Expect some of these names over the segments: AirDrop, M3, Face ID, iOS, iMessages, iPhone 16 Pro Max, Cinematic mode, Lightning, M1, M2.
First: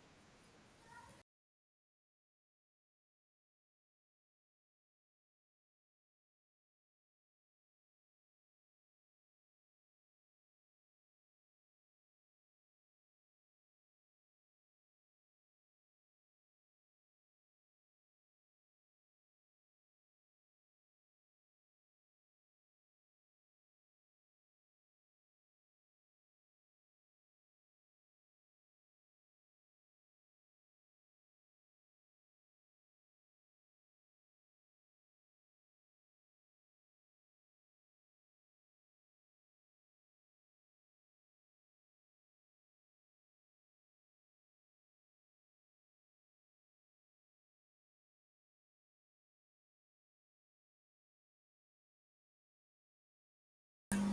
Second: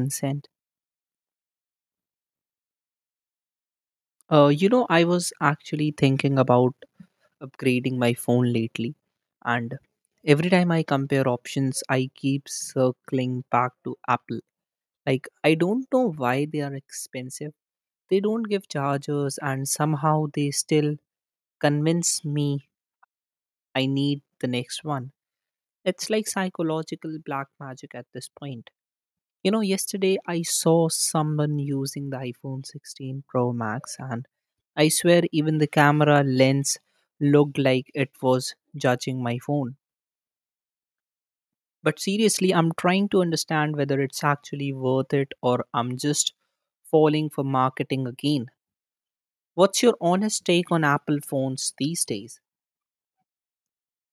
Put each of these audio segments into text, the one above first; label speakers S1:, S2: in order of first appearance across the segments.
S1: Consent. I was actually thinking about upgrading my phone lately, and every time I compare options, I keep circling back to Apple. Like, I don't know why they are expensive. They don't give chargers, and somehow they still convince me I need the next one. It's like psychological black magic at this point. Yesterday I saw someone using the iPhone 16 Pro Max, and I swear even the camera lens looked like it was judging my phone. But seriously, I'm trying to understand whether it's actually worth it or I'm just falling for marketing again. What's your honest take on Apple phones these days?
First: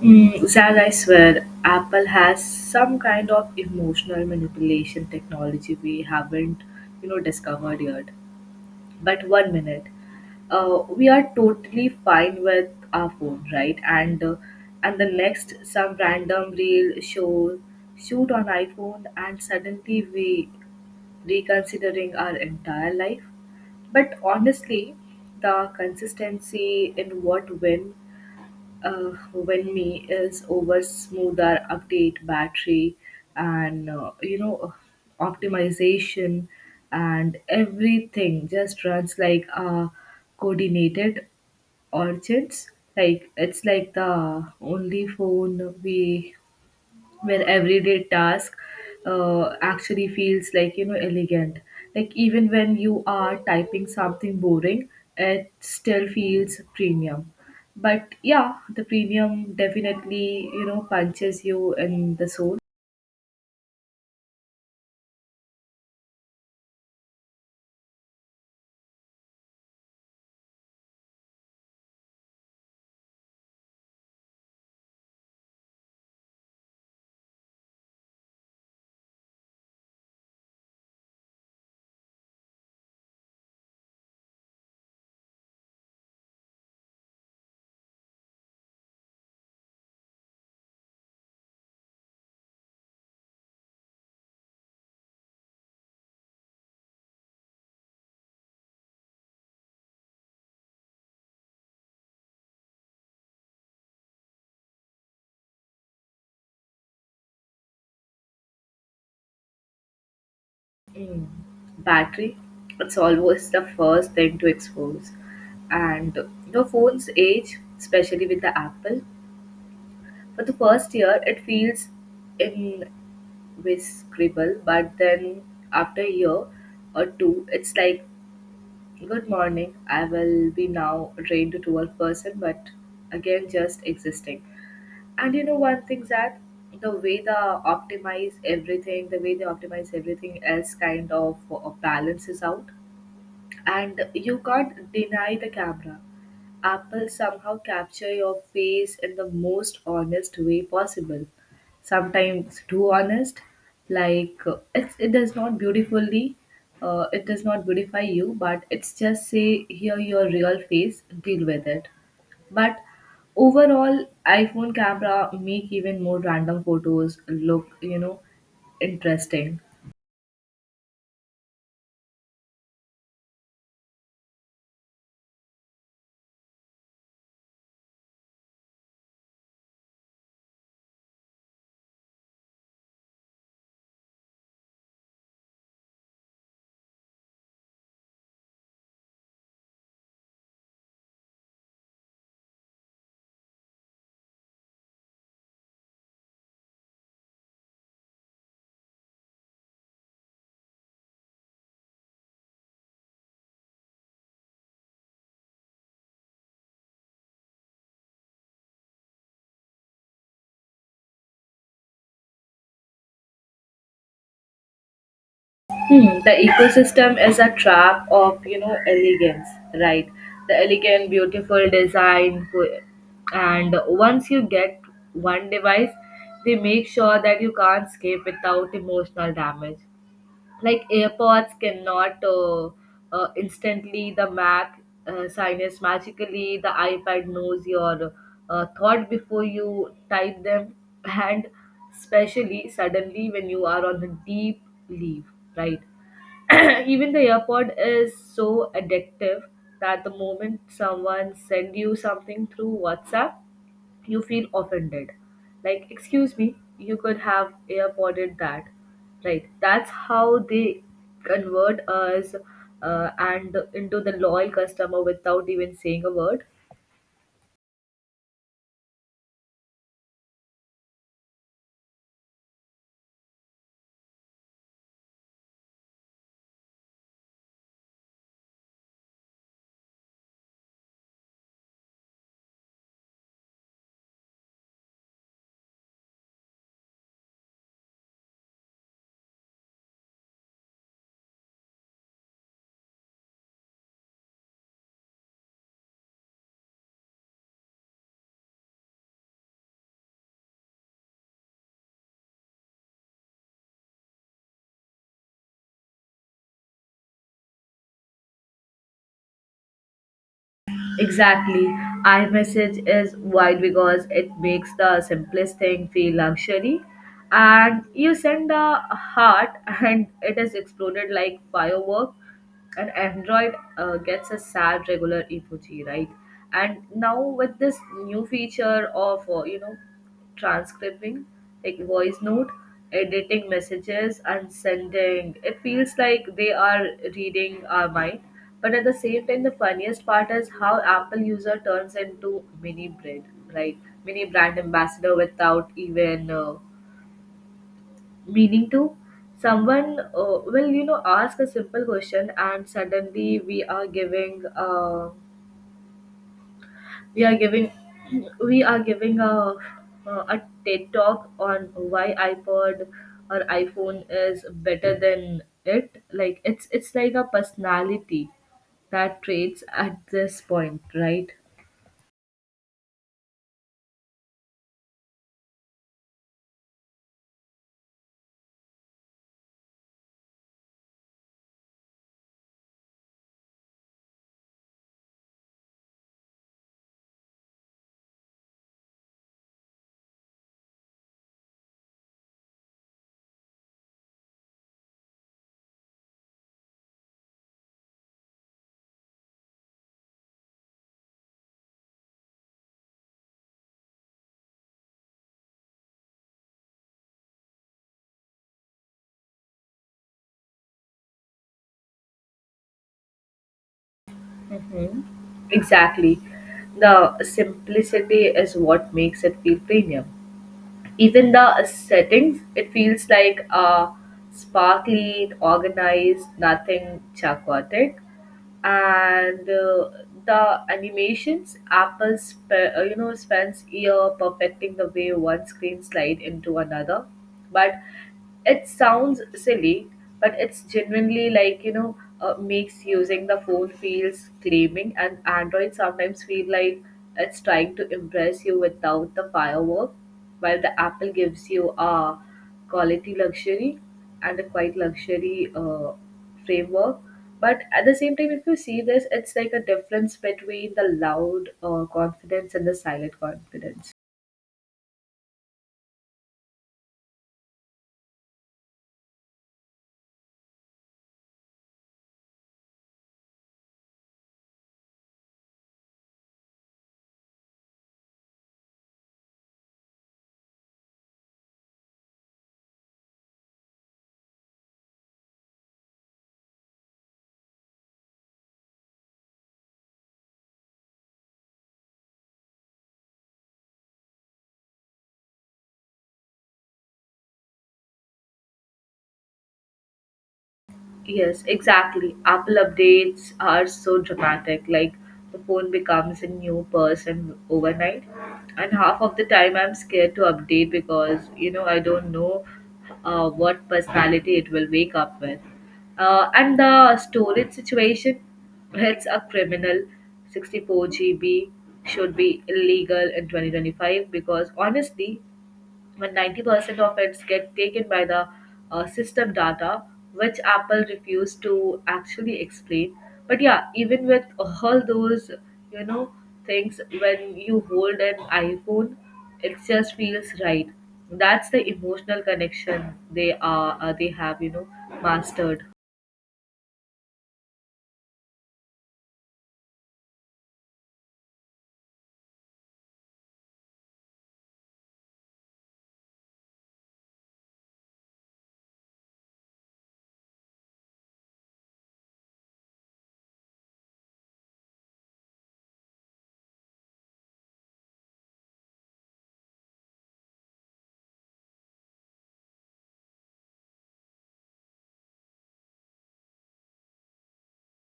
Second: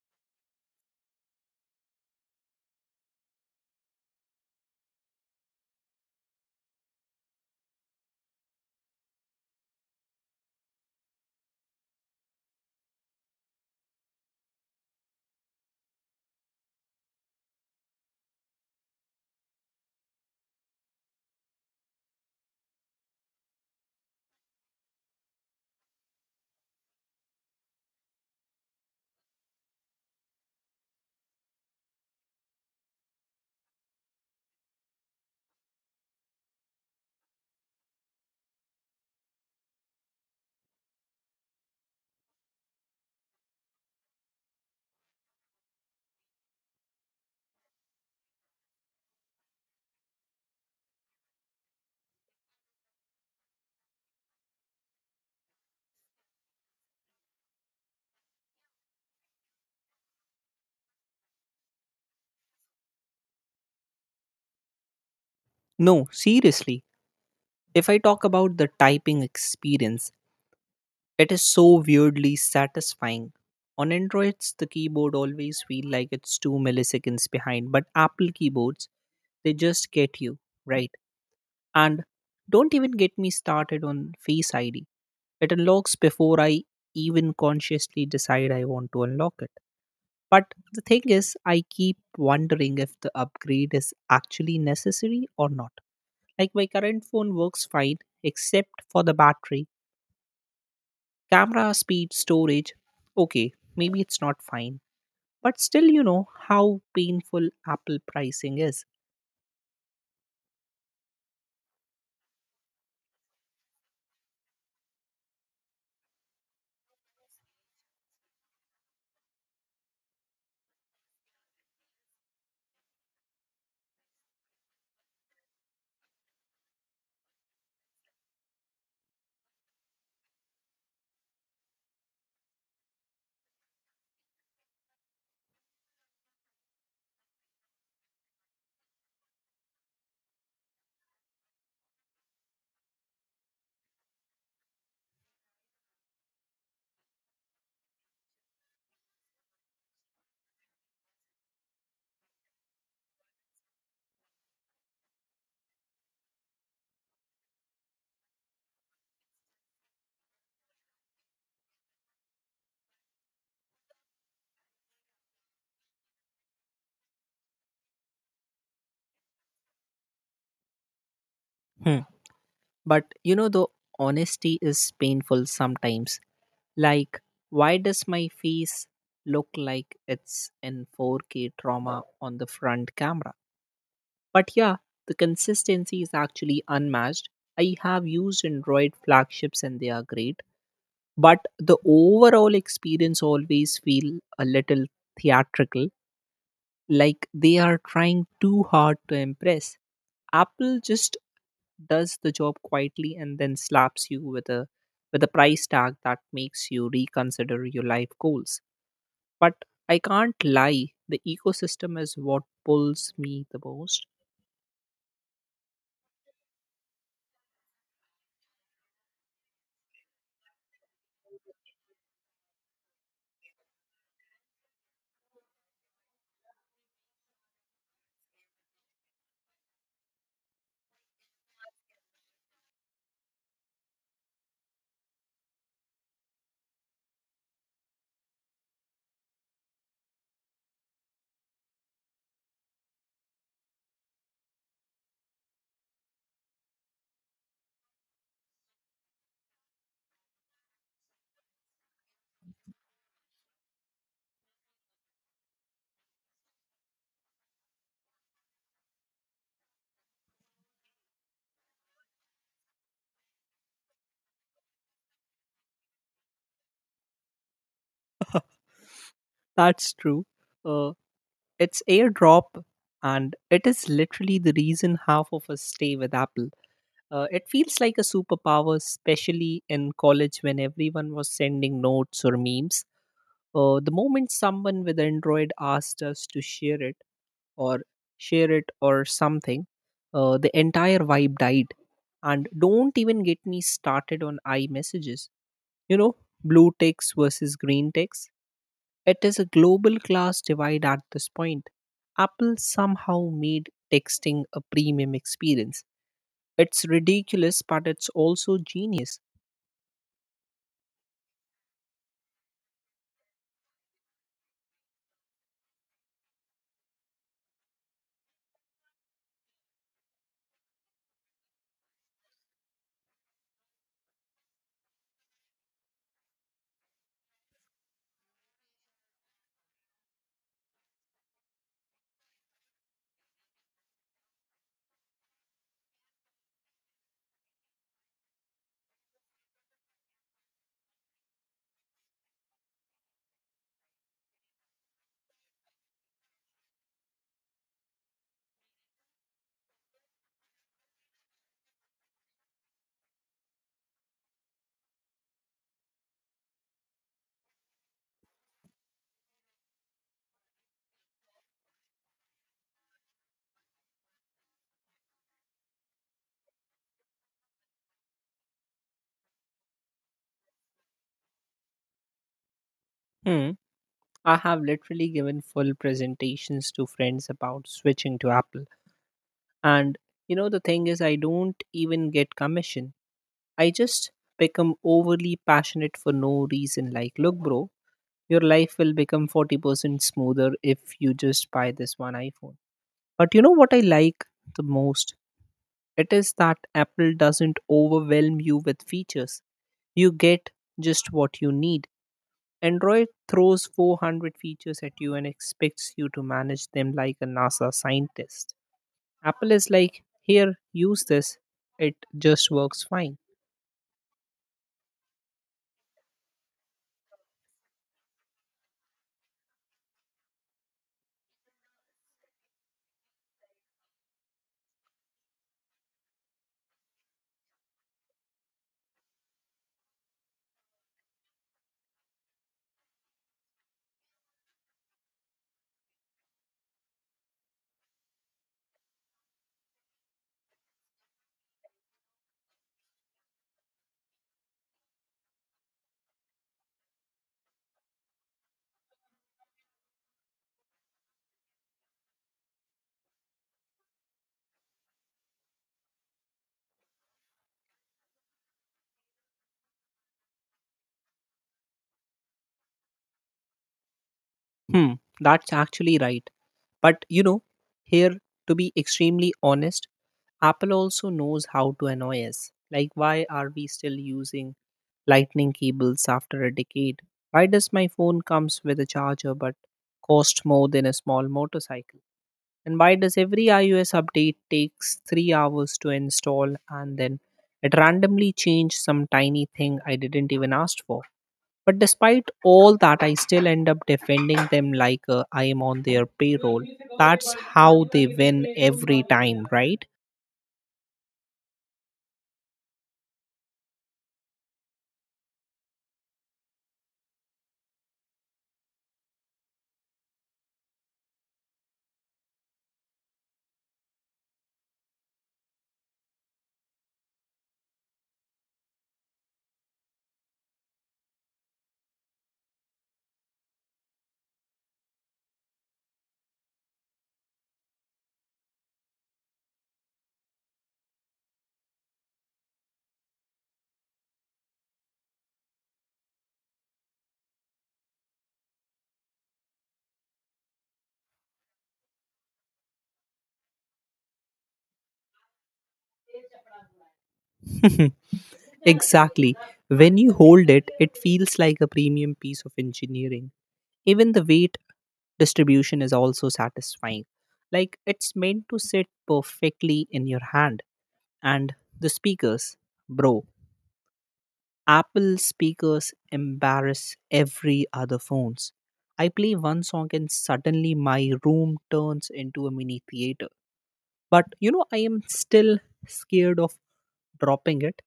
S2: Zach, I swear, Apple has some kind of emotional manipulation technology we haven't, discovered yet. But one minute, we are totally fine with our phone, right? And the next, some random reel show shoot on iPhone, and suddenly we reconsidering our entire life. But honestly, the consistency in what when me is over smoother update battery and optimization, and everything just runs like a coordinated orchids, like it's like the only phone we where everyday task actually feels like elegant, like even when you are typing something boring, it still feels premium. But yeah, the premium definitely punches you in the soul.
S1: No, seriously. If I talk about the typing experience, it is so weirdly satisfying. On Androids, the keyboard always feel like it's 2 milliseconds behind, but Apple keyboards, they just get you, right? And don't even get me started on Face ID. It unlocks before I even consciously decide I want to unlock it. But the thing is, I keep wondering if the upgrade is actually necessary or not. Like my current phone works fine except for the battery, camera speed, storage, okay, maybe it's not fine. But still, you know how painful Apple pricing is.
S2: Mm. Battery, it's always the first thing to expose and the phone's age, especially with the Apple. For the first year, it feels invincible, but then after a year or two, it's like, good morning, I will be now a trained to a person, but again, just existing. And you know, one thing, that the way they optimize everything, the way they optimize everything else kind of balances out, and you can't deny the camera. Apple somehow capture your face in the most honest way possible. Sometimes too honest, like it's, it does not beautifully, it does not beautify you, but it's just say here your real face, deal with it. But overall, iPhone camera make even more random photos look, interesting.
S1: Hmm. But the honesty is painful sometimes. Like, why does my face look like it's in 4K trauma on the front camera? But yeah, the consistency is actually unmatched. I have used Android flagships and they are great, but the overall experience always feel a little theatrical, like they are trying too hard to impress. Apple just does the job quietly and then slaps you with a price tag that makes you reconsider your life goals. But I can't lie, the ecosystem is what pulls me the most.
S2: Hmm, the ecosystem is a trap of elegance, right? The elegant, beautiful design, and once you get one device, they make sure that you can't escape without emotional damage. Like AirPods cannot instantly the Mac sinus magically, the iPad knows your thought before you type them, and especially suddenly when you are on the deep leave, right? Even the earpod is so addictive that the moment someone send you something through WhatsApp, you feel offended. Like, excuse me, you could have earpodded that. Right. That's how they convert us and into the loyal customer without even saying a word.
S1: That's true. Uh, it's airdrop, and it is literally the reason half of us stay with Apple. It feels like a superpower, especially in college when everyone was sending notes or memes. The moment someone with Android asked us to or share it or something, the entire vibe died. And don't even get me started on iMessages. You know, Blue ticks versus green ticks. It is a global class divide at this point. Apple somehow made texting a premium experience. It's ridiculous, but it's also genius.
S2: Exactly. iMessage is wide because it makes the simplest thing feel luxury. And you send a heart and it is exploded like firework. And Android gets a sad regular emoji, right? And now with this new feature of transcribing, like voice note, editing messages and sending. It feels like they are reading our mind. But at the same time, the funniest part is how Apple user turns into mini brand, like mini brand ambassador without even meaning to. Someone will, ask a simple question, and suddenly we are giving. We are giving we are giving a TED talk on why iPod or iPhone is better than it. Like it's like a personality that traits at this point, right?
S1: Hmm. I have literally given full presentations to friends about switching to Apple. And the thing is, I don't even get commission. I just become overly passionate for no reason. Like, look, bro, your life will become 40% smoother if you just buy this one iPhone. But you know what I like the most? It is that Apple doesn't overwhelm you with features. You get just what you need. Android throws 400 features at you and expects you to manage them like a NASA scientist. Apple is like, here, use this. It just works fine.
S2: hmm Exactly. The simplicity is what makes it feel premium. Even the settings, it feels like sparkly organized, nothing chaotic. And the animations, Apple spends year perfecting the way one screen slide into another. But it sounds silly, but it's genuinely like, makes using the phone feels claiming, and Android sometimes feel like it's trying to impress you without the firework, while the Apple gives you a quality luxury and a quite luxury framework. But at the same time, if you see this, it's like a difference between the loud confidence and the silent confidence.
S1: Hmm, that's actually right. But here, to be extremely honest, Apple also knows how to annoy us. Like, why are we still using lightning cables after a decade? Why does my phone comes with a charger but cost more than a small motorcycle? And why does every iOS update takes 3 hours to install and then it randomly changed some tiny thing I didn't even ask for? But despite all that, I still end up defending them like I am on their payroll. That's how they win every time, right?
S2: Yes, exactly. Apple updates are so dramatic. Like the phone becomes a new person overnight. And half of the time I'm scared to update because I don't know what personality it will wake up with. And the storage situation, it's a criminal. 64 GB should be illegal in 2025 because honestly, when 90% of it get taken by the system data which Apple refused to actually explain. But yeah, even with all those you know things, when you hold an iPhone, it just feels right. That's the emotional connection they have mastered.
S1: Exactly. When you hold it, it feels like a premium piece of engineering. Even the weight distribution is also satisfying. Like it's meant to sit perfectly in your hand. And the speakers, bro, Apple speakers embarrass every other phones. I play one song and suddenly my room turns into a mini theater. But I am still scared of dropping it.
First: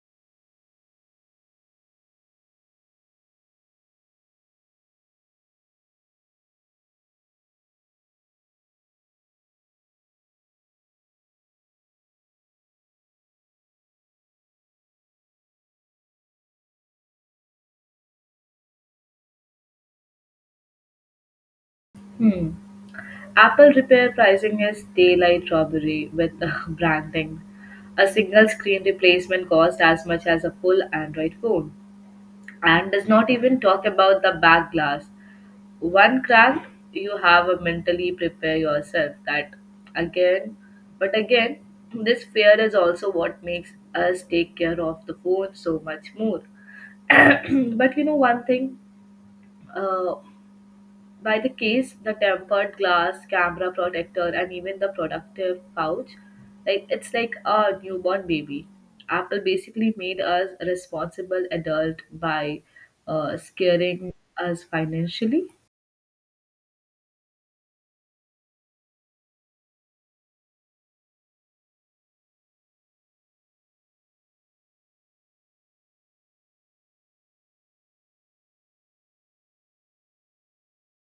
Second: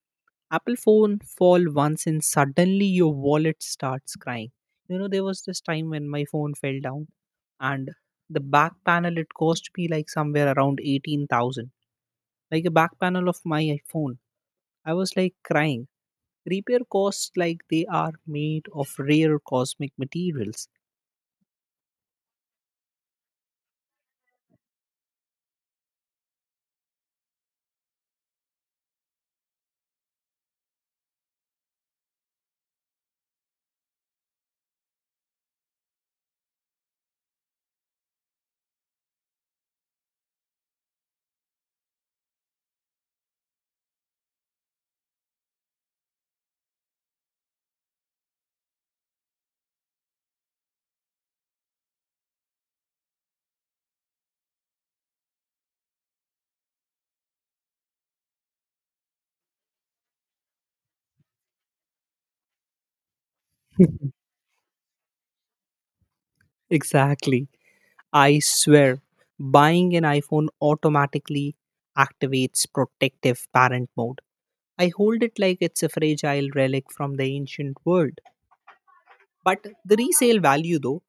S1: Apple phone fall once and suddenly your wallet starts crying. There was this time when my phone fell down and the back panel it cost me like somewhere around 18,000. Like a back panel of my iPhone I was like crying. Repair costs like they are made of rare cosmic materials.
S2: hmm. Apple repair pricing is daylight robbery with branding. A single screen replacement costs as much as a full Android phone, and does not even talk about the back glass. One crack, you have a mentally prepare yourself that again, but again, this fear is also what makes us take care of the phone so much more. But you know one thing, uh, by the case, the tempered glass, camera protector, and even the productive pouch, like it's like a newborn baby. Apple basically made us a responsible adult by scaring us financially.
S1: Exactly. I swear, buying an iPhone automatically activates protective parent mode. I hold it like it's a fragile relic from the ancient world. But the resale value, though,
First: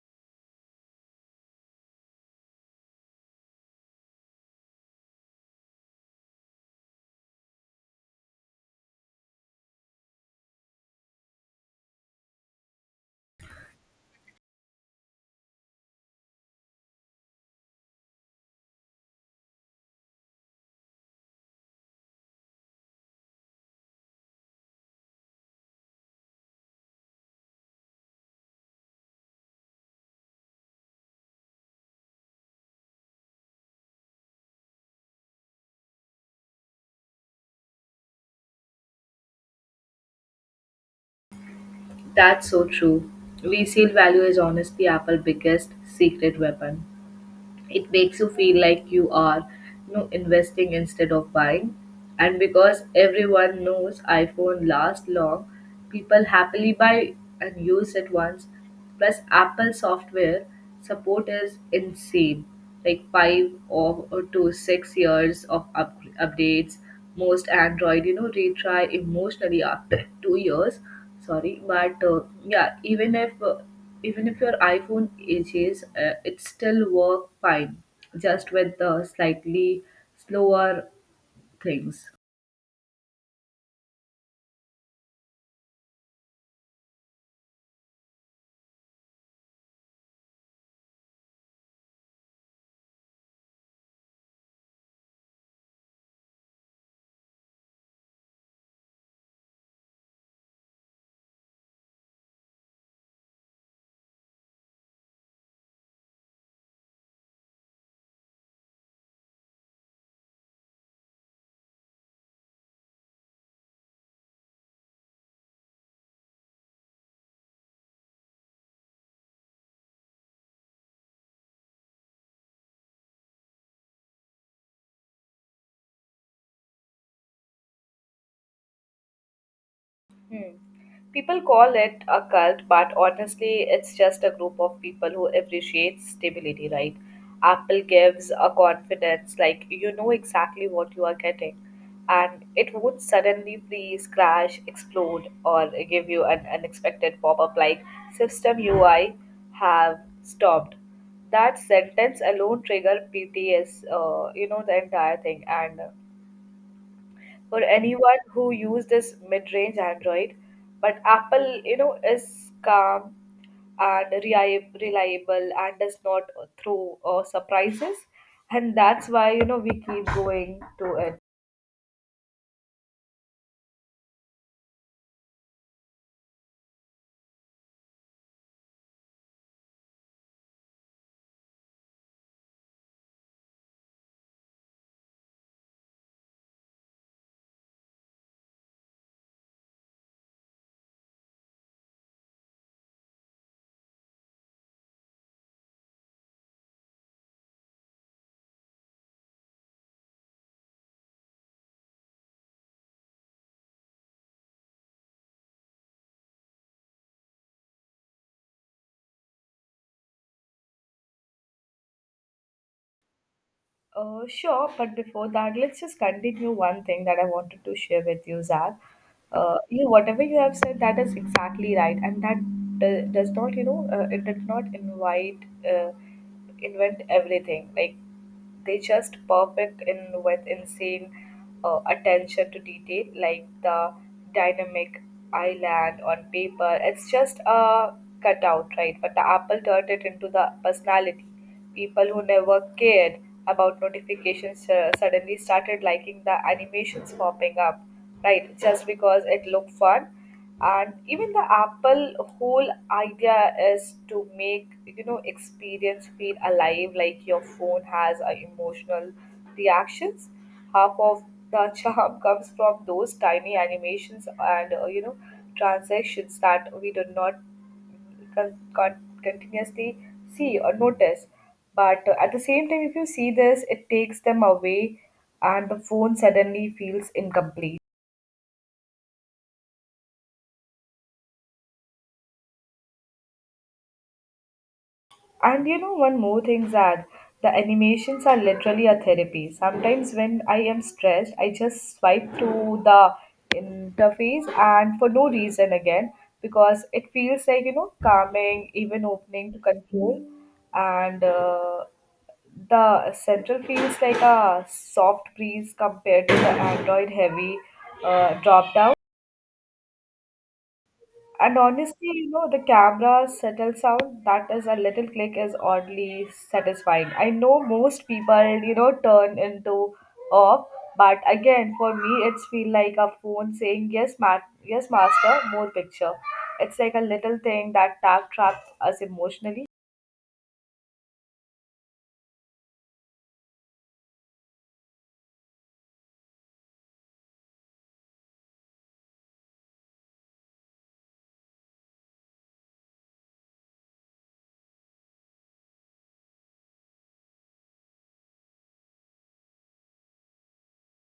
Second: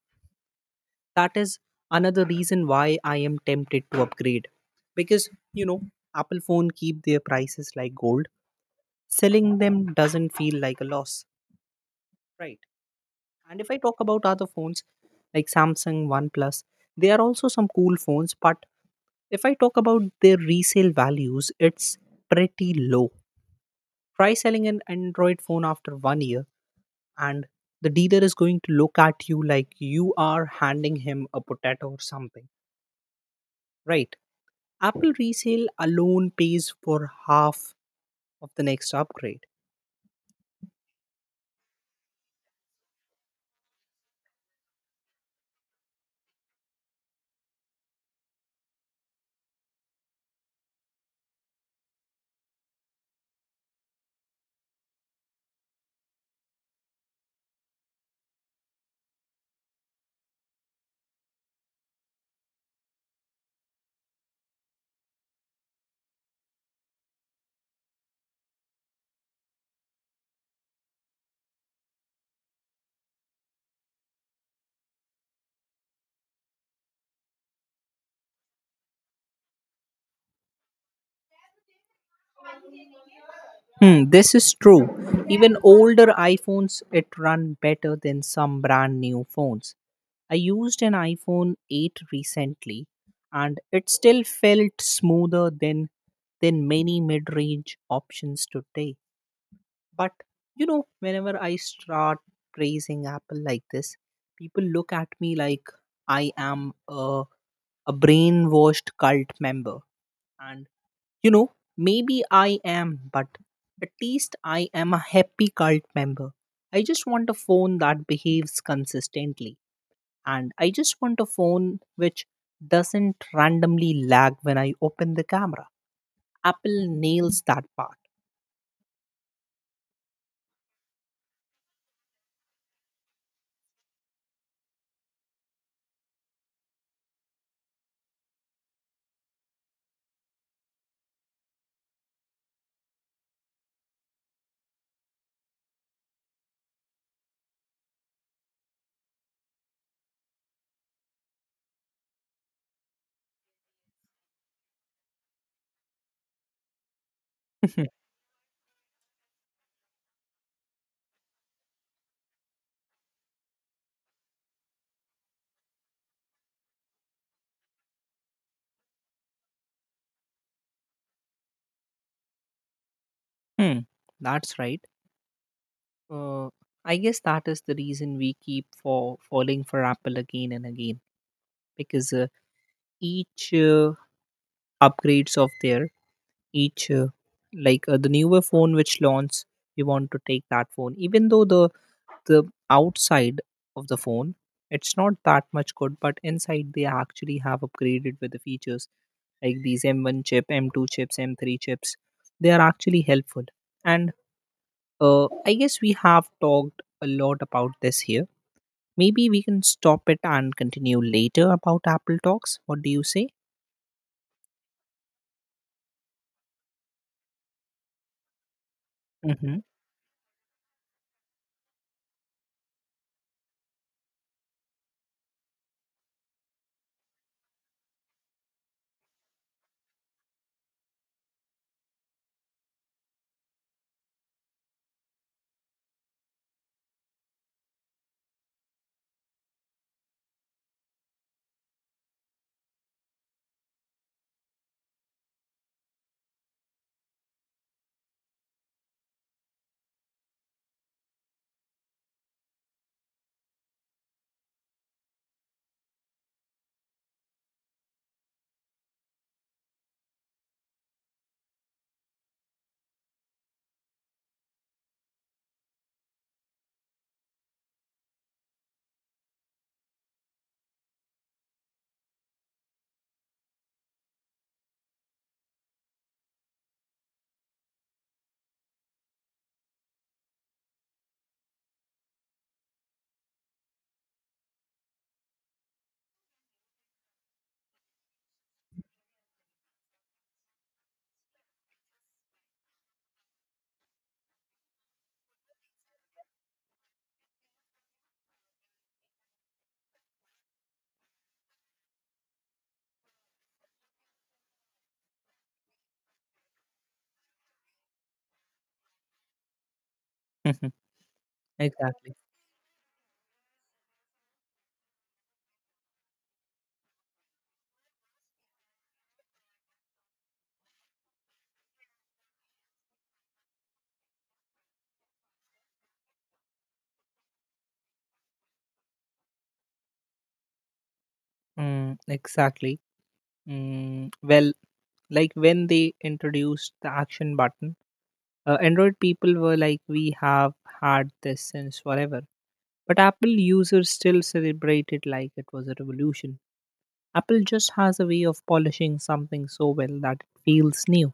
S1: that is another reason why I am tempted to upgrade. Because, you know, Apple phone keep their prices like gold. Selling them doesn't feel like a loss. Right. And if I talk about other phones like Samsung, OnePlus, they are also some cool phones, but if I talk about their resale values, it's pretty low. Try selling an Android phone after one year, and the dealer is going to look at you like you are handing him a potato or something. Right. Apple resale alone pays for half of the next upgrade.
S2: That's so true. Resale value is honestly Apple's biggest secret weapon. It makes you feel like you are investing instead of buying. And because everyone knows iPhone lasts long, people happily buy and use it once. Plus Apple software support is insane, like 5 or to 6 years of updates. Most Android retry emotionally after 2 years. Sorry, but yeah, even if your iPhone ages, it still work fine, just with the slightly slower things.
S1: Hmm, this is true. Even older iPhones it run better than some brand new phones. I used an iPhone 8 recently and it still felt smoother than many mid-range options today. But whenever I start praising Apple like this, people look at me like I am a brainwashed cult member, and maybe I am, but at least I am a happy cult member. I just want a phone that behaves consistently, and I just want a phone which doesn't randomly lag when I open the camera. Apple nails that part.
S2: Hmm. People call it a cult, but honestly, it's just a group of people who appreciate stability, right? Apple gives a confidence, like you know exactly what you are getting, and it would suddenly freeze, crash, explode, or give you an unexpected pop up like system UI have stopped. That sentence alone trigger PTS, the entire thing, and for anyone who used this mid-range Android. But Apple, is calm and reliable, and does not throw surprises, and that's why we keep going to it.
S1: Hmm, that's right. Uh, I guess that is the reason we keep for falling for Apple again and again because each upgrades of their each like the newer phone which launch we want to take that phone even though the outside of the phone it's not that much good, but inside they actually have upgraded with the features like these M1 chip M2 chips M3 chips. They are actually helpful, and I guess we have talked a lot about this here. Maybe we can stop it and continue later about Apple talks. What do you say?
S2: Sure, but before that, let's just continue one thing that I wanted to share with you, Zach. Uh,
S1: Mm-hmm.
S2: you know, whatever you have said, that is exactly right, and that does not, it did not uh, invent everything. Like they just perfect in with insane attention to detail, like the dynamic island on paper. It's just a cutout, right? But the Apple turned it into the personality. People who never cared about notifications suddenly started liking the animations popping up, right? Just because it looked fun. And even the Apple whole idea is to make experience feel alive, like your phone has emotional reactions. Half of the charm comes from those tiny animations and transactions that we do not con- con- continuously see or notice. But at the same time, if you see this, it takes them away, and the phone suddenly feels incomplete. And you know, one more thing, Zad, the animations are literally a therapy. Sometimes when I am stressed, I just swipe to the interface and for no reason again because it feels like calming, even opening to control, and the central feels like a soft breeze compared to the Android heavy drop down.
S1: Mm-hmm.
S2: And honestly,
S1: Exactly.
S2: the camera settle sound, that is a little click, is oddly satisfying. I know most people turn into off, but again, for me, it's feel like a phone saying yes master, more picture. It's like a little thing that tap traps us emotionally.
S1: Mm, exactly. Well, like when they introduced the action button, Android people were like we have had this since forever, but Apple users still celebrate it like it was a revolution. Apple just has a way of polishing something so well that it feels new,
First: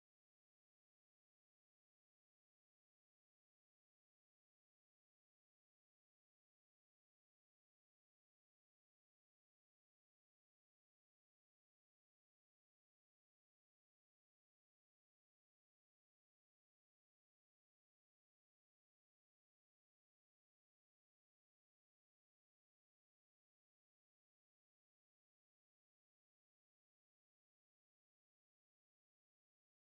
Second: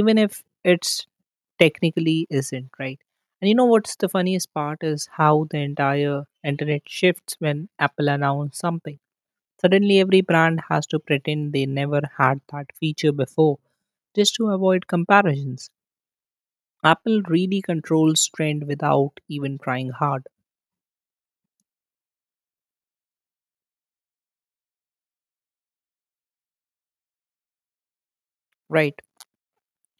S1: even if it's technically isn't right. And you know what's the funniest part is how the entire internet shifts when Apple announced something. Suddenly, every brand has to pretend they never had that feature before just to avoid comparisons. Apple really controls trend without even trying hard, right?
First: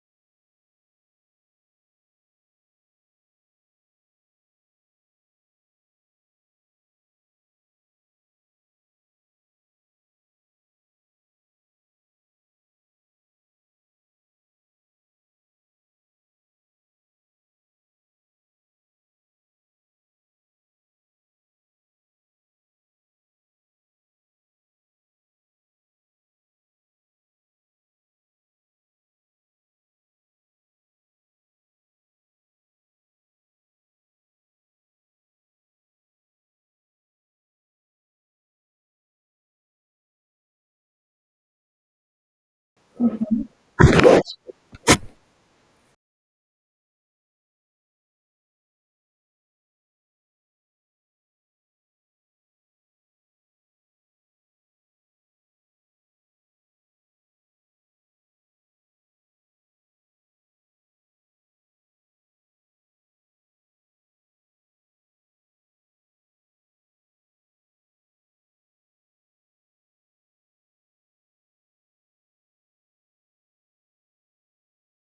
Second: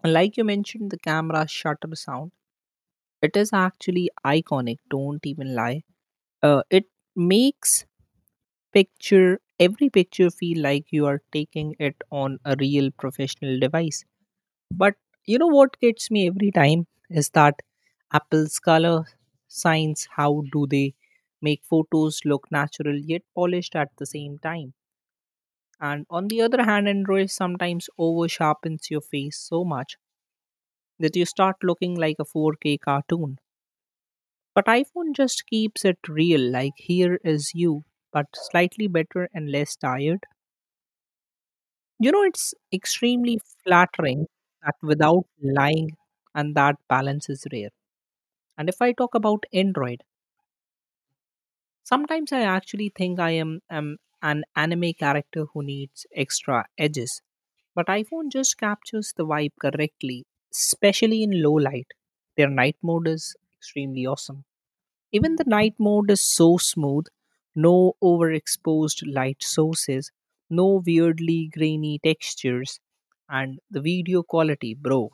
S1: And like you mentioned, the camera shutter sound, it is actually iconic, don't even lie. It makes picture every picture feel like you are taking it on a real professional device. But you know what gets me every time is that Apple's color science, how do they make photos look natural yet polished at the same time? And on the other hand, Android sometimes over sharpens your face so much that you start looking like a 4K cartoon. But iPhone just keeps it real, like here is you, but slightly better and less tired. It's extremely flattering that without lying, and that balance is rare. And if I talk about Android, sometimes I actually think I am an anime character who needs extra edges. But iPhone just captures the vibe correctly, especially in low light. Their night mode is extremely awesome. Even the night mode is so smooth, no overexposed light sources, no weirdly grainy textures, and the video quality, bro.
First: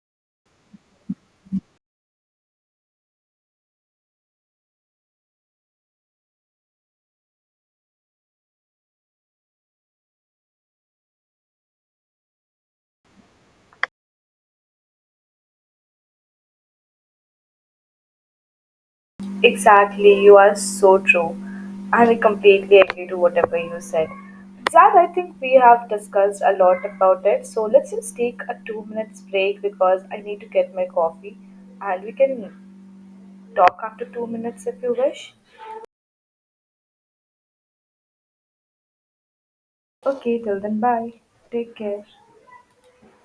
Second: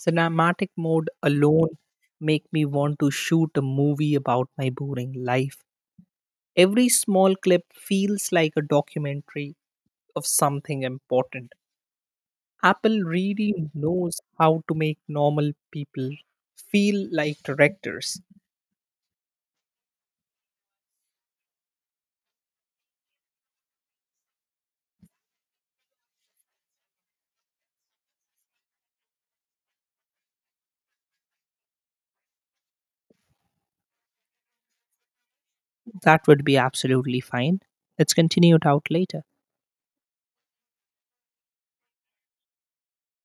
S1: Cinematic mode alone make me want to shoot a movie about my boring life. Every small clip feels like a documentary of something important. Apple really knows how to make normal people feel like directors.
S2: Exactly, you are so true. And I completely agree to whatever you said. Zad, I think we have discussed a lot about it. So let's just take a 2 minutes break because I need to get my coffee. And we can talk after 2 minutes if you wish.
S1: That would be absolutely fine. Let's continue it out later.
S2: Okay, till then, bye. Take care.